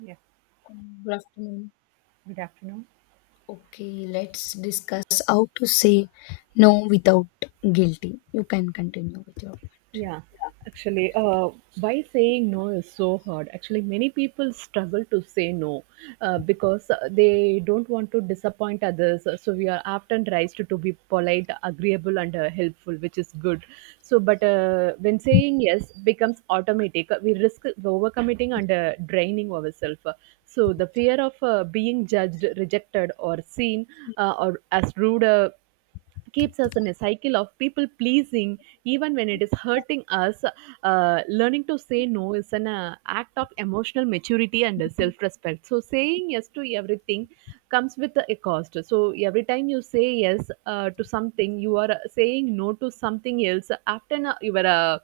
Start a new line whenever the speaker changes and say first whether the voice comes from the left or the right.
right: Yeah,
left: Good afternoon.
right: good afternoon.
left: Okay, let's discuss how to say no without guilty. You can continue with your point.
right: Yeah, actually, uh, why saying no is so hard. Actually, many people struggle to say no because they don't want to disappoint others. So we are often raised to be polite, agreeable, and helpful, which is good. But when saying yes becomes automatic, we risk overcommitting and draining ourselves. So the fear of being judged, rejected, or seen or as rude. Keeps us in a cycle of people pleasing even when it is hurting us. Learning to say no is an act of emotional maturity and self-respect. So saying yes to everything comes with a cost. So every time you say yes to something, you are saying no to something else. Your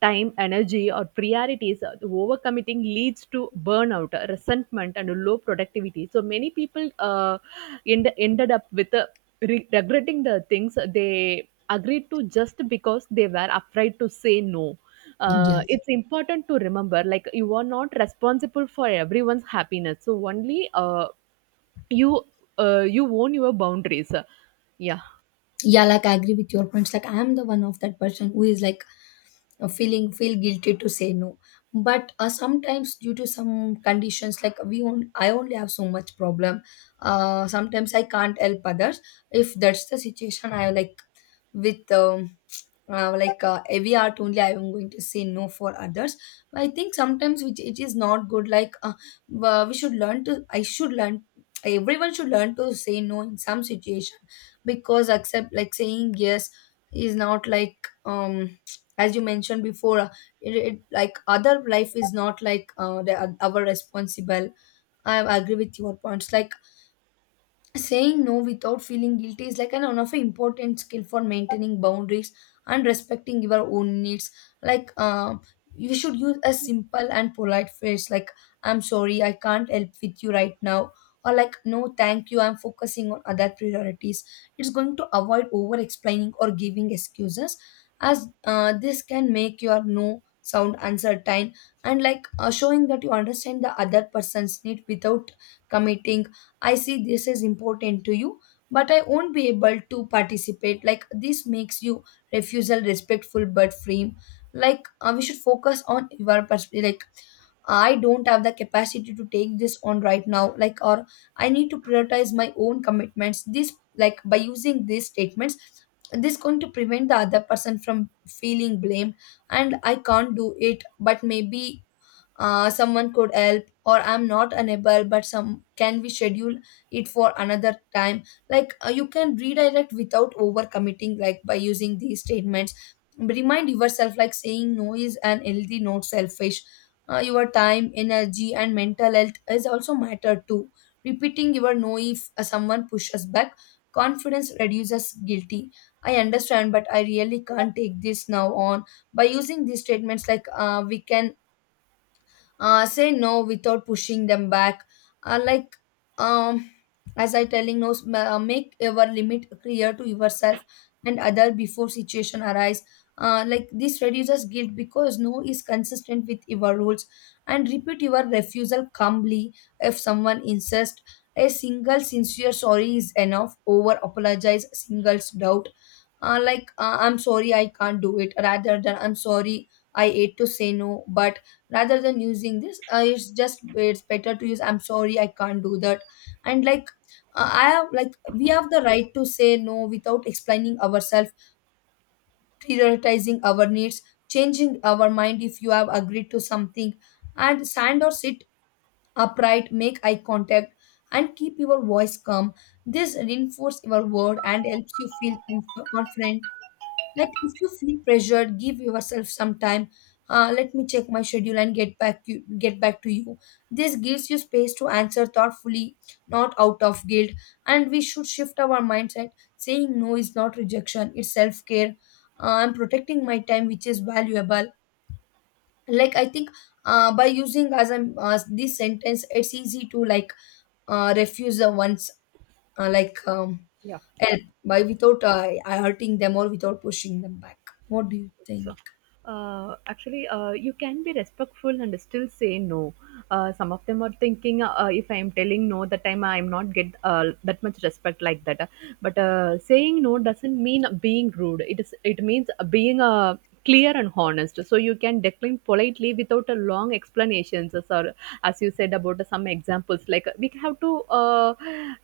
right: time, energy, or priorities. Overcommitting leads to burnout, resentment, and low productivity. So many people ended up with regretting the things they agreed to just because they were afraid to say no.
left: Yeah.
right: It's important to remember like you are not responsible for everyone's happiness. So only you you own your boundaries, yeah.
left: Yeah, like I agree with your points. Like I'm the one of that person who is like feel guilty to say no but sometimes due to some conditions like we on, I only have so much problem. Uh, sometimes I can't help others. If that's the situation I like with every art only I am going to say no for others. I think sometimes which it is not good. We should learn to I should learn everyone should learn to say no in some situation, because accept like saying yes is not like, um as you mentioned before, it like other life is not like our responsible. I agree with your points like saying no without feeling guilty is like an one of an important skill for maintaining boundaries and respecting your own needs. Like um, you should use a simple and polite phrase like "I'm sorry, I can't help with you right now," or like "No, thank you, I'm focusing on other priorities." It's going to avoid over explaining or giving excuses, as this can make your no sound uncertain, and showing that you understand the other person's need without committing. I see this is important to you, but I won't be able to participate. Like this makes you refusal respectful but frame. We should focus on your perspective. Like I don't have the capacity to take this on right now, like, or I need to prioritize my own commitments. This, like, by using these statements, this going to prevent the other person from feeling blamed, and I can't do it, but maybe someone could help, or I'm not unable, but some can we schedule it for another time. Like you can redirect without overcommitting like by using these statements. But remind yourself like saying no is an healthy not selfish. Uh, your time energy and mental health is also matter too. Repeating your no if someone pushes back confidence reduces guilty. I understand, but I really can't take this now on. By using these statements like we can say no without pushing them back. uh, like um, as I telling no, make your limit clear to yourself and other before situation arise. Uh, like this reduces guilt because no is consistent with your rules, and repeat your refusal calmly if someone insists. A single sincere sorry is enough over apologize singles doubt. I'm sorry I can't do it rather than I'm sorry I ate to say no. But rather than using this, it's just it's better to use I'm sorry I can't do that. And like, I have like we have the right to say no without explaining ourselves, prioritizing our needs, changing our mind if you have agreed to something, and stand or sit upright, make eye contact, and keep your voice calm. This reinforces your word and helps you feel confident. Like if you feel pressured, give yourself some time. Let me check my schedule and get back to you. This gives you space to answer thoughtfully, not out of guilt. And we should shift our mindset. Saying no is not rejection; it's self care. I'm protecting my time, which is valuable. Like I think by using as I'm this sentence, it's easy to like refuse the ones, uh, like um,
right: Yeah.
left: help by without hurting them or without pushing them back. What do you
right: So,
left: think?
right: you can be respectful and still say no. Some of them are thinking if I am telling no, that time I am not get that much respect like that. But saying no doesn't mean being rude. It is. It means being clear and honest. So you can decline politely without a long explanations, or as you said about some examples. Like we have to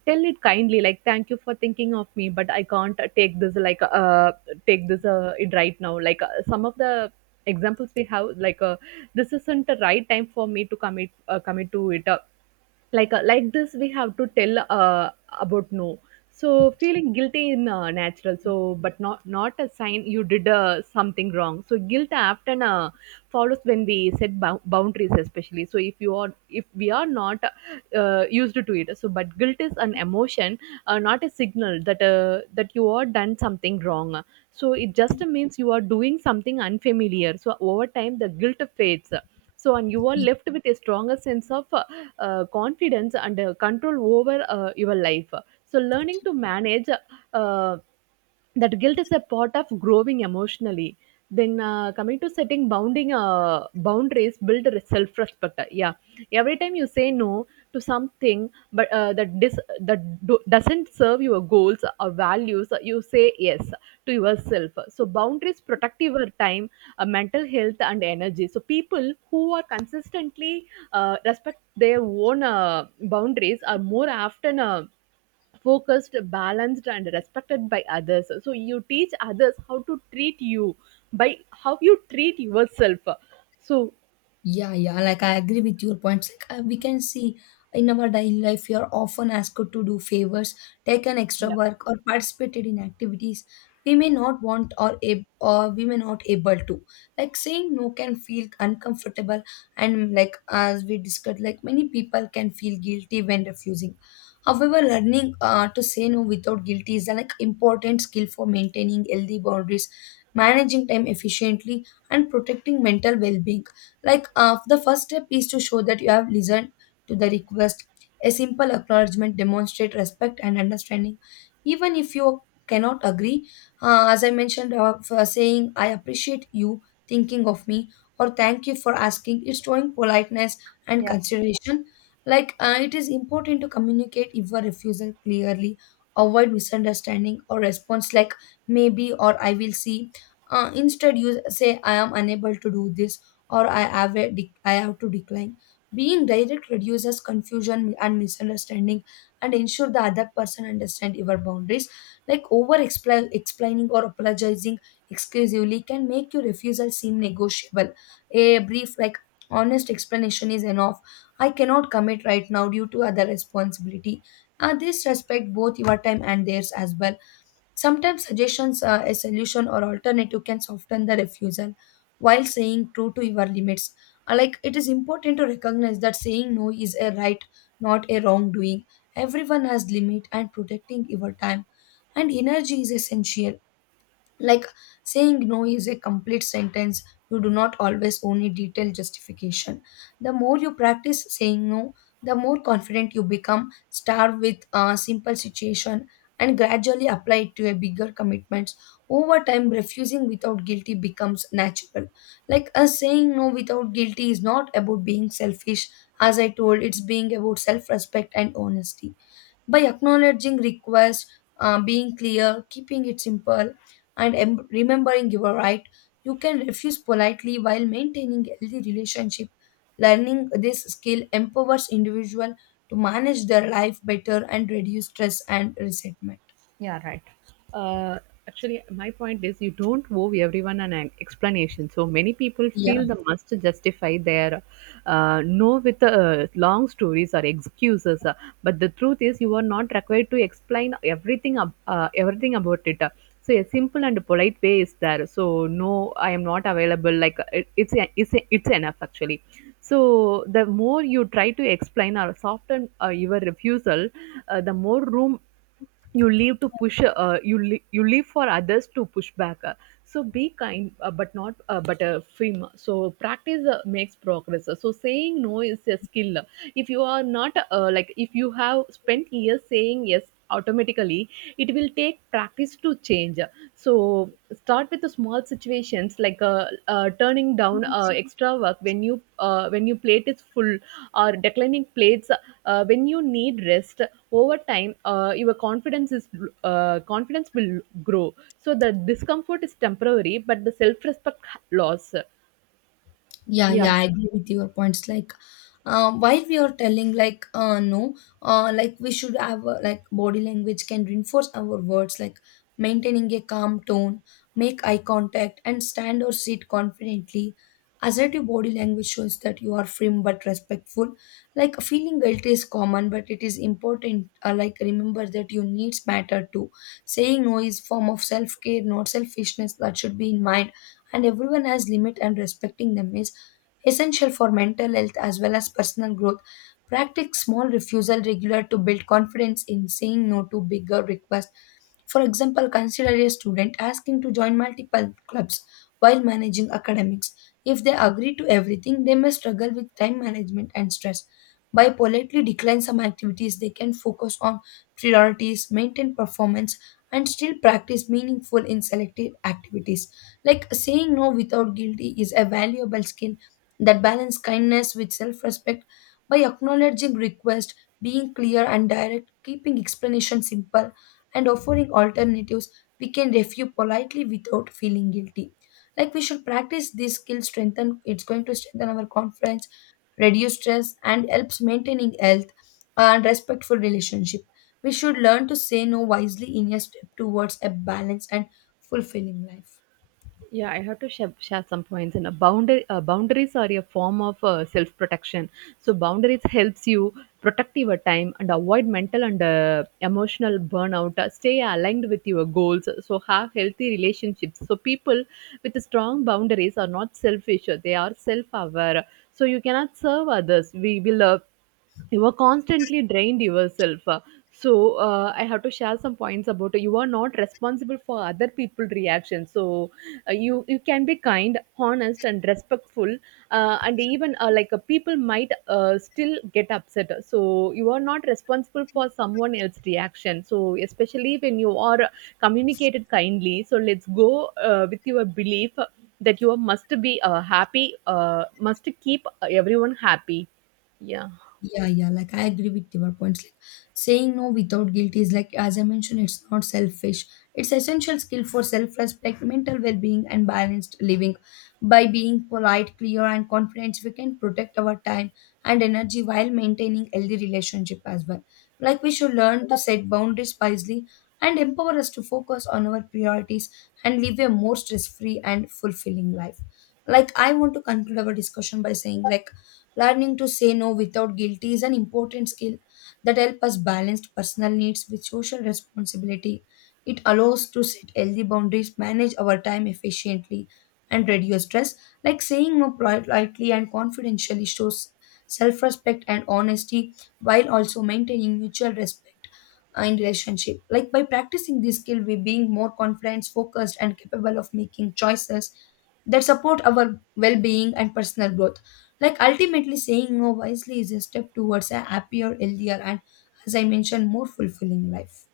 right: tell it kindly, like thank you for thinking of me, but I can't take this like take this it right now. Like some of the examples we have, like this isn't the right time for me to commit to it. Like this we have to tell about no. So feeling guilty in natural, so but not a sign you did something wrong. So guilt often follows when we set boundaries, especially so if you are if we are not used to it. So but guilt is an emotion, not a signal that that you are done something wrong. So it just means you are doing something unfamiliar. So over time the guilt fades. So and you are left with a stronger sense of confidence and control over your life. So learning to manage uh, that guilt is a part of growing emotionally. Then coming to setting bounding boundaries, build self-respect. Yeah, every time you say no to something, but that doesn't serve your goals or values, you say yes to yourself. So boundaries protect your time, mental health, and energy. So people who are consistently respect their own boundaries are more often focused, balanced, and respected by others. So you teach others how to treat you by how you treat yourself. So
left: Yeah, yeah, like I agree with your points. We can see in our daily life, we are often asked to do favors, take an extra
right: yeah.
left: work, or participated in activities we may not want or we may not able to. Like saying no can feel uncomfortable, and like as we discussed, like many people can feel guilty when refusing. However, learning to say no without guilt is a like important skill for maintaining healthy boundaries, managing time efficiently, and protecting mental well-being. Like the first step is to show that you have listened to the request. A simple acknowledgement demonstrate respect and understanding, even if you cannot agree. As I mentioned, for saying I appreciate you thinking of me or thank you for asking is showing politeness and consideration. It is important to communicate your refusal clearly, avoid misunderstanding or response like maybe or I will see. Instead, you say I am unable to do this or I have to decline. Being direct reduces confusion and misunderstanding and ensure the other person understand your boundaries. Like over explaining or apologizing exclusively can make your refusal seem negotiable. A brief, like, honest explanation is enough. I cannot commit right now due to other responsibility. This respect both your time and theirs as well. Sometimes suggestions, a solution or alternative can soften the refusal while saying true to your limits. Like it is important to recognize that saying no is a right, not a wrongdoing. Everyone has limit and protecting your time and energy is essential. Like saying no is a complete sentence, you do not always own a detailed justification. The more you practice saying no, the more confident you become. Start with a simple situation and gradually apply it to a bigger commitments. Over time, refusing without guilty becomes natural. Like a saying no without guilty is not about being selfish, as I told, it's being about self-respect and honesty by acknowledging requests, being clear, keeping it simple, and remembering your right, you can refuse politely while maintaining healthy relationship. Learning this skill empowers individual to manage their life better and reduce stress and resentment.
right: Yeah, right. Uh, actually, my point is you don't owe everyone an explanation. So many people
left: Yeah.
right: feel the must to justify their no with long stories or excuses. But the truth is, you are not required to explain everything everything about it. So a simple and polite way is there. So no, I am not available. Like it's enough actually. So the more you try to explain or soften your refusal, the more room you leave to you leave for others to push back. So be kind, but not but firm. So practice makes progress. So saying no is a skill. If you are not like if you have spent years saying yes automatically, it will take practice to change. So start with the small situations, like turning down extra work when you when your plate is full, or declining plates when you need rest. Over time, your confidence will grow. So the discomfort is temporary, but the self respect loss.
left: Yeah,
right: Yeah.
left: yeah, I agree with your points. Like, while we are telling, like, no, like we should have like body language can reinforce our words, like maintaining a calm tone, make eye contact, and stand or sit confidently. Assertive body language shows that you are firm but respectful. Like feeling guilty is common, but it is important. Like remember that your needs matter too. Saying no is form of self care, not selfishness. That should be in mind, and everyone has limit and respecting them is essential for mental health as well as personal growth. Practice small refusal regular to build confidence in saying no to bigger requests. For example, consider a student asking to join multiple clubs while managing academics. If they agree to everything, they may struggle with time management and stress. By politely decline some activities, they can focus on priorities, maintain performance, and still practice meaningful in selected activities. Like saying no without guilty is a valuable skill that balance kindness with self-respect by acknowledging requests, being clear and direct, keeping explanation simple, and offering alternatives, we can refuse politely without feeling guilty. Like we should practice this skill strengthen, it's going to strengthen our confidence, reduce stress and helps maintaining health and respectful relationship. We should learn to say no wisely in a step towards a balanced and fulfilling life.
right: Yeah, I have to share some points. Boundaries are a form of self-protection. So boundaries helps you protect your time and avoid mental and emotional burnout. Stay aligned with your goals. So have healthy relationships. So people with strong boundaries are not selfish. They are self-aware. So you cannot serve others. We will, you are constantly drained yourself. I have to share some points about you are not responsible for other people reactions. So you can be kind, honest, and respectful, and even people might still get upset. So you are not responsible for someone else's reaction, so especially when you are communicated kindly. So let's go with your belief that you must keep everyone happy, yeah.
left: Yeah, yeah, like I agree with your points. Like saying no without guilt is like, as I mentioned, it's not selfish. It's essential skill for self-respect, mental well-being, and balanced living. By being polite, clear, and confident, we can protect our time and energy while maintaining healthy relationship as well. Like we should learn to set boundaries wisely and empower us to focus on our priorities and live a more stress-free and fulfilling life. Like I want to conclude our discussion by saying like learning to say no without guilt is an important skill that helps us balance personal needs with social responsibility. It allows to set healthy boundaries, manage our time efficiently, and reduce stress. Like saying no politely and confidentially shows self respect and honesty while also maintaining mutual respect in relationship. Like by practicing this skill, we being more confident, focused, and capable of making choices that support our well-being and personal growth. Like ultimately, saying no wisely is a step towards a happier, healthier, and, as I mentioned, more fulfilling life.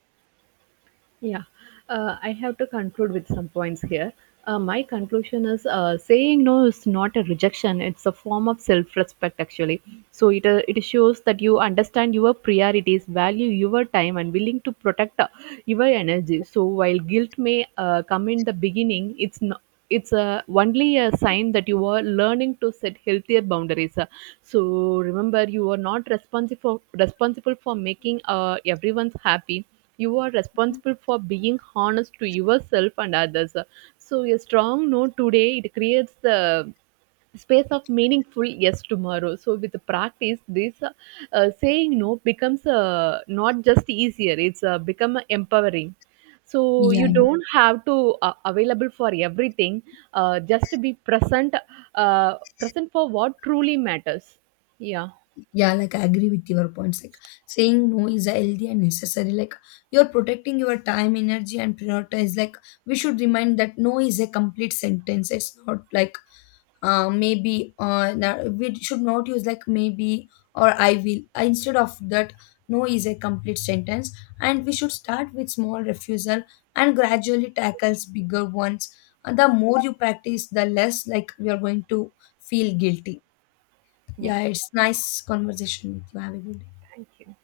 right: Yeah, I have to conclude with some points here. My conclusion is saying no is not a rejection; it's a form of self-respect, actually. So it shows that you understand your priorities, value your time, and willing to protect your energy. So while guilt may come in the beginning, it's not. It's only a sign that you are learning to set healthier boundaries. So remember, you are not responsible for making everyone's happy. You are responsible for being honest to yourself and others. So a strong no today, it creates the space of meaningful yes tomorrow. So with the practice this saying no becomes not just easier, it's become empowering. So you
left: Yeah.
right: don't have to available for everything, just to be present, uh, present for what truly matters, yeah.
left: Yeah, like I agree with your points. Like saying no is a healthy and necessary. Like you're protecting your time, energy, and prioritize. Like we should remind that no is a complete sentence. It's not like, maybe, we should not use like maybe or I will. Instead of that, no is a complete sentence, and we should start with small refusal and gradually tackles bigger ones. The more you practice, the less like we are going to feel guilty.
right: Yeah,
left: Yeah, it's nice conversation with you. Have a good day.
right: thank you.